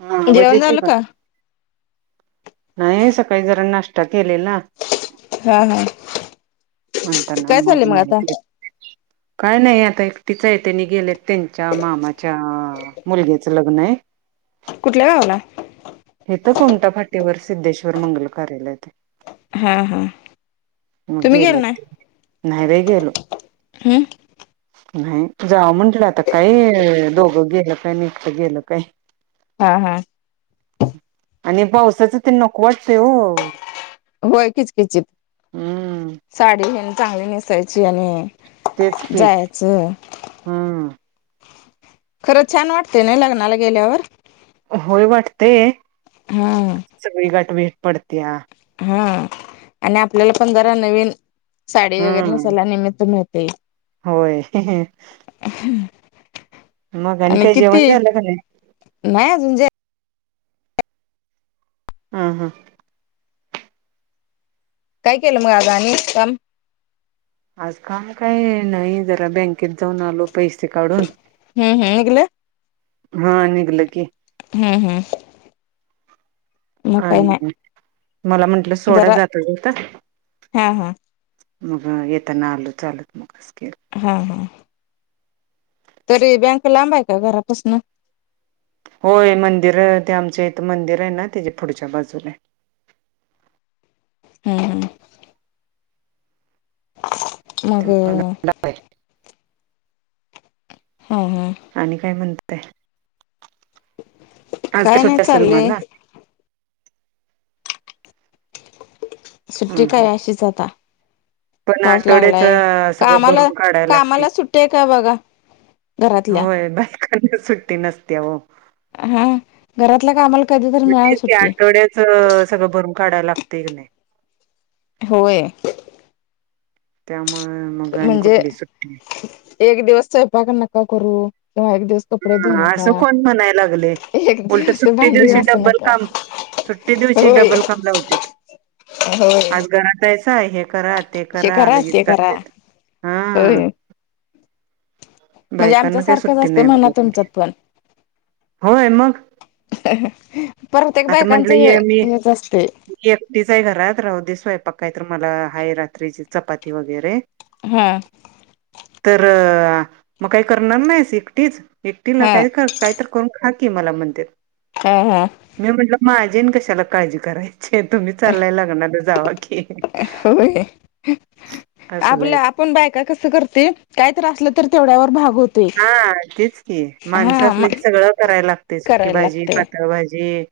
हा हॅलो आवाज जेवण येती झालं का? नाही सकाळी जरा नाश्ता केलेला. हा, हा. [unintelligible] ना काय चाललंय माझी मग आता [unintelligible] काय नाही [unintelligible] एक तिथंय त्यानी गेलेत त्यांच्या मामाच्या मुलग्याच लग्न आहे. कुठल्या गावाला? इथ कोमटा फाटीवर सिद्धेश्वर मंगल कार्यालयात. हं, हं. मग गेले ते. नाही बाई गेलो. हम्म नाही जाव म्हटलं आता काय दोघं गेलं काय अन एकटं गेलं काय. हा, हा. आणि पावसाच ते नको वाटतय ओ. होय किचकिचित साडी हेन चांगली नेसायची तेच आणि की जायाचं. हम्म खरंच छान वाटतेय ना लग्नाला गेल्यावर. होय वाटतयं हा हा आणि आपल्याला पण जरा नवीन साडी वगैरे हम्म नेसायला निमित्त मिळतय होय मग आणि काही जेवण किती झालं का नाही अजून जे हा हा काय केलं मग आज आणि काम आज काम काय नाही जरा बँकेत जाऊन आलो पैसे काढून हम्म हम् निघल हा निघल की हम्म हम्म मग काही आणि नाही मला म्हटलं सोडा जरा जाता जाता हा हा मग येेताना आलो चालत मग हा हा तरी बँक लांबाय का घरापासन होय मंदिर ते आमच इथं मंदिर आहे ना त्या पुढच्या बाजूला हाय हम् हम मग हा हा आणि काय म्हणताय आज काय नाही सुट्टी असेल चाललय मला? सुट्टी हं हं काय अशीच आता. पण फास आठवड्याच लागलाय सगळं कामाला, भरून काढायला लागते. कामाला सुट्टी का बघा. घरातल्या होय बायकांना सुट्टी नसत्या हो हा घरातला कामाला कधी तर मिळावी म्हणतेच ते सुट्टी आठवड्याच सगळं भरून काढायला लागते क नाही होय त्यामुळ म्हणजे एक दिवस स्वपाक नका करू किंवा एक दिवस कपडे धुऊ हा असं नका कोण म्हणाय लागलय एक उलट दिवस सुट्टी भांडी दिवशी घासू डब्बल नका काम सुट्टी दिवची होय डबल काम लावत्यात होय आज घरात आहे हे करा ते करा लगेच करते हा होय म्हणजे आमच्या बायकांना काही सारखंच सुट्टी असते नाही म्हणा ब तुमच्यात पण होय मग प्रत्येक आता बायकांचं म्हंटलं हे ये मी हेच असतय मी एकटीच आहे घरात राहू दे स्वयंपाक काय तर मला हाय रात्रीची चपाती वगैरे हा तर मग काही करणार नाहीस एकटीच एकटीला हा काही काहीत करून खा की मला म्हणत्यात हा हा मी म्हटलं मा कशाला काळजी करायची तुम्ही चाललायला लग्नाला जावा की होय असल आपल्या आहेत. आपण बायका कसं करतोय काय तर असलं तर तेवढ्यावर भाग होतोय हा तेच की हा माणसं असलं मग की सगळ करायला लागत सुकी करायला भाजी लागतय पातळ भाजी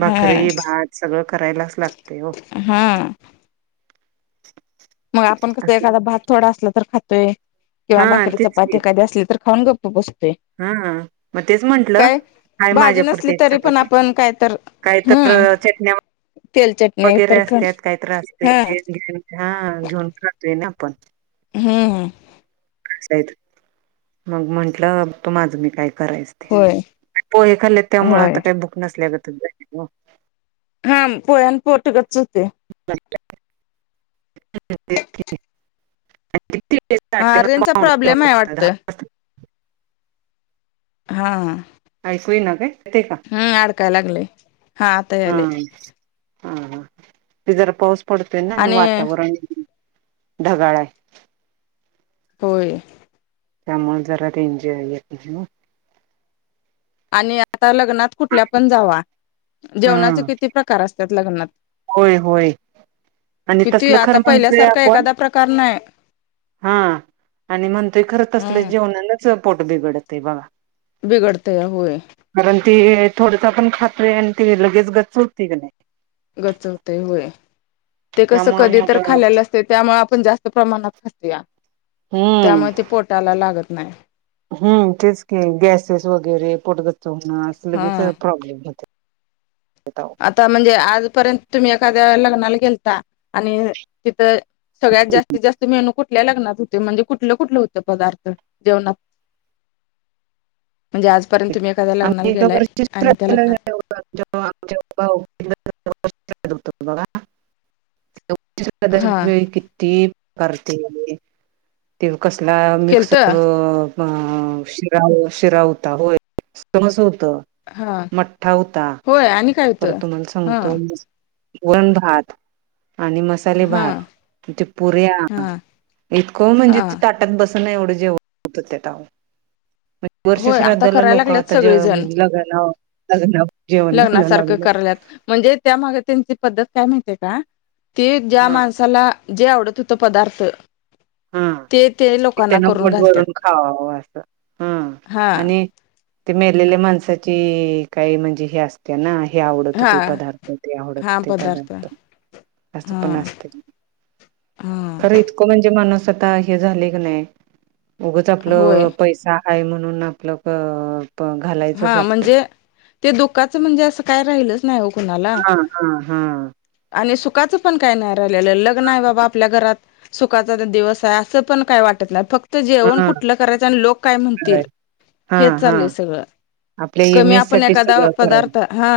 भाकरी हा भात सगळं करायलाच लागत हो हा मग आपण कसं असं एखादा भात थोडा असला तर खातोय किंवा हां भाकरी चपाती एखादी असली तर खाऊन गप हा मग तेच म्हंटलं काय हाय भाजी माझ्यापुरती नसली एक तरी पण चपाती आपण काय तर काही तर हम्म चटण्या तेल चटणी तर वगैरे असत ख काही तर असतंय हा ते घेऊन हा घेऊन खातोय ना आपण हम्म मग म्हंटलं तू माझं मी काय करायच ते होय पोहे खाल्ली त्यामुळे होय आता काही बुक नसल्या ग पोह्यान पोट गच्च होतेय [inaudible] हा रेंजचा प्रॉब्लेम आहे वाटतं [inaudible] हा ऐकई ना का? ते हम्म आडकायलागली हा आतायली हा हा वि जरा पाऊस पडत ना आणि वातावरण ढगाळ आहे. होय. त्यामुळे जरा ते एनजॉय येत नाही. आणि आता लग्नात कुठल्या पण जावा हा जेवणाचे किती प्रकार असतात लग्नात होय होय आणि किती तसल खर आता म्हणतोय पहिल्यासारखा आपण एखादा प्रकार नाही हा आणि म्हणतोय खरं तसलं हम्म जेवणालाच पोट बिघडत बघा. बिगडते या होय. ती थोडसा पण खात्री आहे आणि ती लगेच गच चुती क नाही. गचवते हय. ते कसं त्यामुळे कधी तर मग खाल्यलं असते त्यामुळे आपण जास्त प्रमाणात खासूया. हम्म त्यामुळे ते पोटायला लागत नाही. हम्म तेच क गॅसेस वगैरे पोटगच च होण अस लगेच हा प्रॉब्लेम होते. आता म्हणजे आजपर्यंत तुम्ही एखाद्या लग्नाला गेलता आणि तिथं. सगळ्यातस्तस्त मेनू कुठल्या लग्नात होते म्हणजे कुठलं कुठलं होत पदार्थ जेवणात म्हणजे आज आम्ही ए वर्च लग्नात बघा. हा कती करते ते कसला मिक्स केलत शिरा शिरा होता होय सह हो. हा मठ्ठा होता होय आणि काय पर होतं तुम्हाला हा सांगतो. वरण, भात आणि मसाले हा भात ते पुऱ्या हा इतकं म्हणजे हा त ताटात बस. एवढ जेवत होय वर्षला आता करायला लोक लागल्यात त्या सगळेजण म्हणजे लग्न लग्न लग्नासारखं कराल्यात म्हणजे त्यामागे त्यांची पद्धत काय माहिती का? ते ज्या हा माणसाला जे आवडत होत पदार्थ हम ते ते लोकांना त्यांना करून गोट घालतात भरून खावा असं हम हा आणि ते मेरलेल्या माणसाची काही म्हणजे हे असते. त्यां ना हे आवडत हो हा ते पदार्थ ते आवडत हो ते पदार्थ अस हा पण असते खरं हा इतकं म्हणजे मन हे झा नाही उ होय आपलं पै आहे म्ह. नून आपलक हा म्हणजे ते दुःखाच म्हणजे अस काय राहिलच नाही. कणाला हा हा हा आणि सुखचं पण काय नाही राहिलेलं लग्न आहे बाबा आपल्या घरात सुखाचा दिवस आहे असं पण काय वाटत नाही फक्त तर जेवण हा कुठलं करायचं आणि लोक काय म्हणतील हा हेच हा चाललंय सगळं. आपल्या कमी इमेज आपण साठी एकादावा सगळं करायच पदार्थ हा.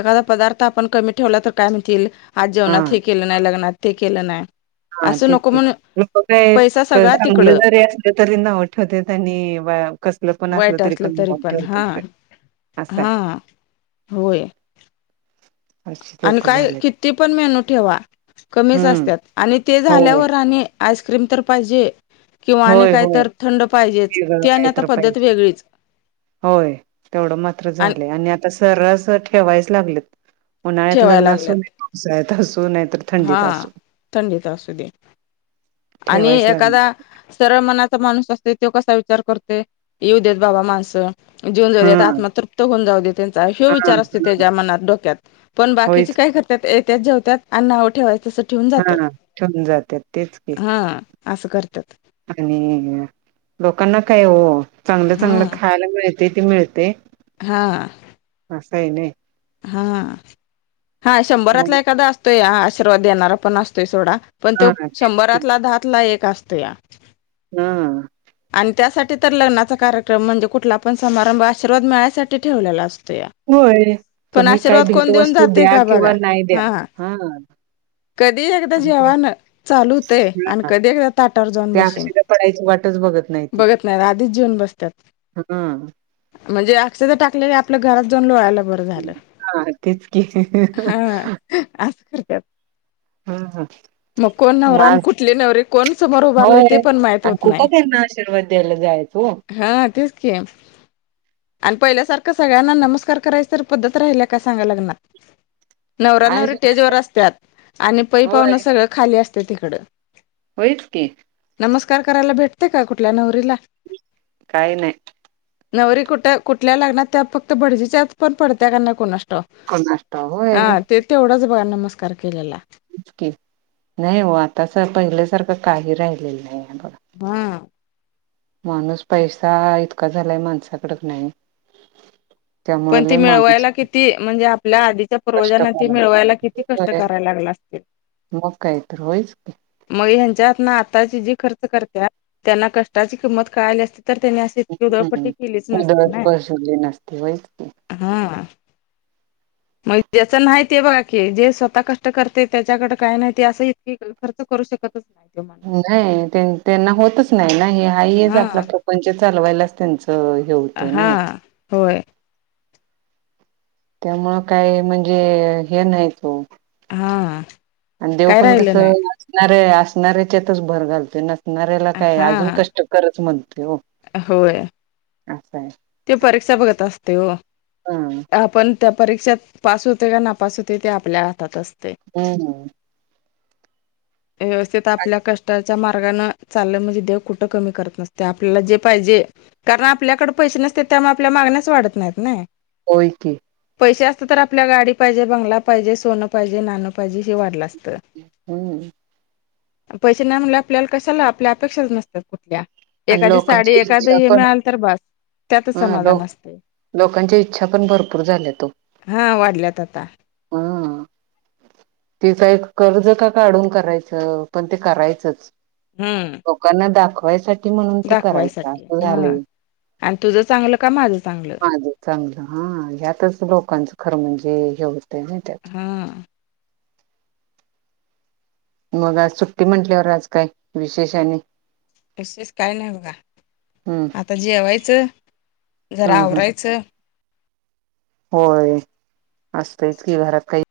एखा पदार्थ आपण क ठेव तर काय आ जेवण हा हे केलं नाही लगनात. ते केलं नाही. हा असं तेच नको क म्हणून लक काय पैसा सगळा चांगलं तिकडं जरी असलं तरी नाठवते आणि कसल पण असलं तरी पण पण हा ठेवतात असं आहे हा होय. अशी आणि लोक काय झालेत किती पण मेनू ठेवा कमीच हम्म असतात आणि ते होय झाल्यावर आणि आईस्क्रीम तर पाहिजे किंवा आणि होय काहीत होय थंड पाहिजेच वेगळं ती आणि आता काहीतर पद्धत पाहिजे वेगळीच होय तेवढं मात्र झालय आणि आता सरस ठेवायच. न्हाळ्यात लग् ठेवायला अस लागल्यात नाय पावळ्यात आसो हा थंडीत असू दे आणि ठेवायच लागले एखादा सरळ मनाचा माणूस असते तो कसा विचार कररतोय येऊ देत बाबा माणसं जेऊन हा जाऊ त आत्माा तृप्त जाऊ दे त्यांचा हो हा हा विचार असतो त्याच्या मनात डोक्यात पण बाकीचे होयच काय करतात येत्याच जेवत्यात अ्व ठेवाय हा ठेवून जातात तेच के हा असं करतात आणि लोकांना काय हो चांगलं हा चांगलं खायला मिळतय ते मिळतय हा आस हय नाय हा हा मग शंभरातला एखादा असतोय हा आशीर्वाद देणारा पण असतोय सोडा पण तो हा तेच शंभरातला दातला एक असतो या हुम आणि त्यासाठी तर लग्नाचा कार्यक्रम म्हणजे कुठला पण समारंभ आशीर्वाद मिळायसाठी ठेवलेला असतो होय पण तुम्ही काय आशीर्वाद कोण देऊन भेटवस्तू जातय द्या का किंवा बघा नाही द्या हा कधी एकदा आणि ते जेवण चालूतय आणि हा कधी एकदा ताटा वर जाऊन ते बसीन अक्षदा पडायची वाटच बघत ती बघत नाही आधीच जिवुन बसत्यात हा म्हणजे अक्षदा टाकलेल्या आत आपल्या घरात लोळाय बर झाल हा तेच की हा अस करत्यात ह मग कोण नवरा आणि माझ कुठली नवरी कोण समोर उभरालय ते होय सुदा माहित आणि होत नाही कुठं त्यांना आशीर्वाद द्यायला जायच हो हा तेच की आणि पहिल्या सारख सगळ्यांना नमस्कार करायचं तर पद्धत राहिल्या का सांगा लग्नात नवरा काय नवरी सुद्धा टेजवरर असतात आणि पै पाहुण सगळ खाली असत इकड होईच की नमस्कार करायला भेटते का कुठल्या नवरीला काही नाही नवरी कुठ कुठल्या लग्नात त्या फक्त भडजीच्याच पण पडत्या का नाय कुणाश्टा व कोणाष्ट होय हा एवढच बघा नमस्कार केलेला इकी नाही हो आता पहिल्यासारखं काही राहिलेलं नाही बघा. हा माणूस पैसा इतका झालाय माणसाकडे का नाही पण त्यामुळे ती लय माणूस मिळवायला किती म्हणजे आपल्या आधीच्या कष्ट पूर्वजांना त मिळवायला किती कष्ट कराय करायला लागला असत ते मग काय तर होयच की मग ह्यांच्या हात ना आताची जी खर्च करत्यात त्यांना कष्टाची किंमत कळाली असते तर त्यांनी असं इत उदळपट्टी हम्म. केलीच नसते उधळत ना बसवली नसती होयच की हा मग ज्याच नाही ते बघा की जे स्वतः कष्ट करते त्याच्याकडे काही नाही ते असं इतकी खर्च करू शकत नाही त्यांना होतच नाही ना हे हाच हा आपला प्रपंच चालवायलाच त्यांचा अ हे होते ना हा होय त्यामुळ काय म्हणजे हे नाहीच वो हा आणि देव काय पण कस राहिलं नाही असणारे असणारऱ्याच्यातच भर घालत न णाऱ्याला काय हा अजून कष्ट करच मण होय आहे. ते परीक्षा बघत असते हो हा. आपण त्या परीक्षेत पास होते का ना पास होते ते आपल्या हातात असते हम व्यवस्थित आपल्या कष्टा म चा म्हणजे दे कुठ क करत नते आपल्याला जे पाहिजे कारण आपल्याकडडे पै न त्यामुळे आपल्या मागण्यास वाढत नाहीत नाही हो क पैसे असतात तर आपल्याला गाडी पाहिजे बंगला पाहिजे सोनं पाहिजे नाणं पाहिजे हे वाढलं असतं हम्म पैसे नाही म्हणले आपल्याला कशाला आपल्या अपेक्षाच नसतात कुठल्या. आणि एखादी साडी लोकांची एखाद इच्छा हे पण मिळाल तर बास. त्यातच हा समाधान लोक. असते लोकांच्या इच्छा पण भरपूर झाल्यात ओ. हा वाढल्यात आता. तिचा एक कर्ज का काढून करायचं, पण ते करायचंच. हम्म लोकांना दाखवायसाठी म्हणून ते करायचं दाखवायसाठी असं हा झालय. आणि तुझं चांगलं का माझं चांगलं माझं चांगलं हा यातच लोकांचं खरं म्हणजे एवढ ते नई त्यात हा मग आज सुट्टी म्हंटल्यावर आज काय, विशेष आणि? विशेष काय नाही बघा. हम्म आता जेवायचं जरा हम्म हम्म आवरायचं होय असत इत कि घरात काही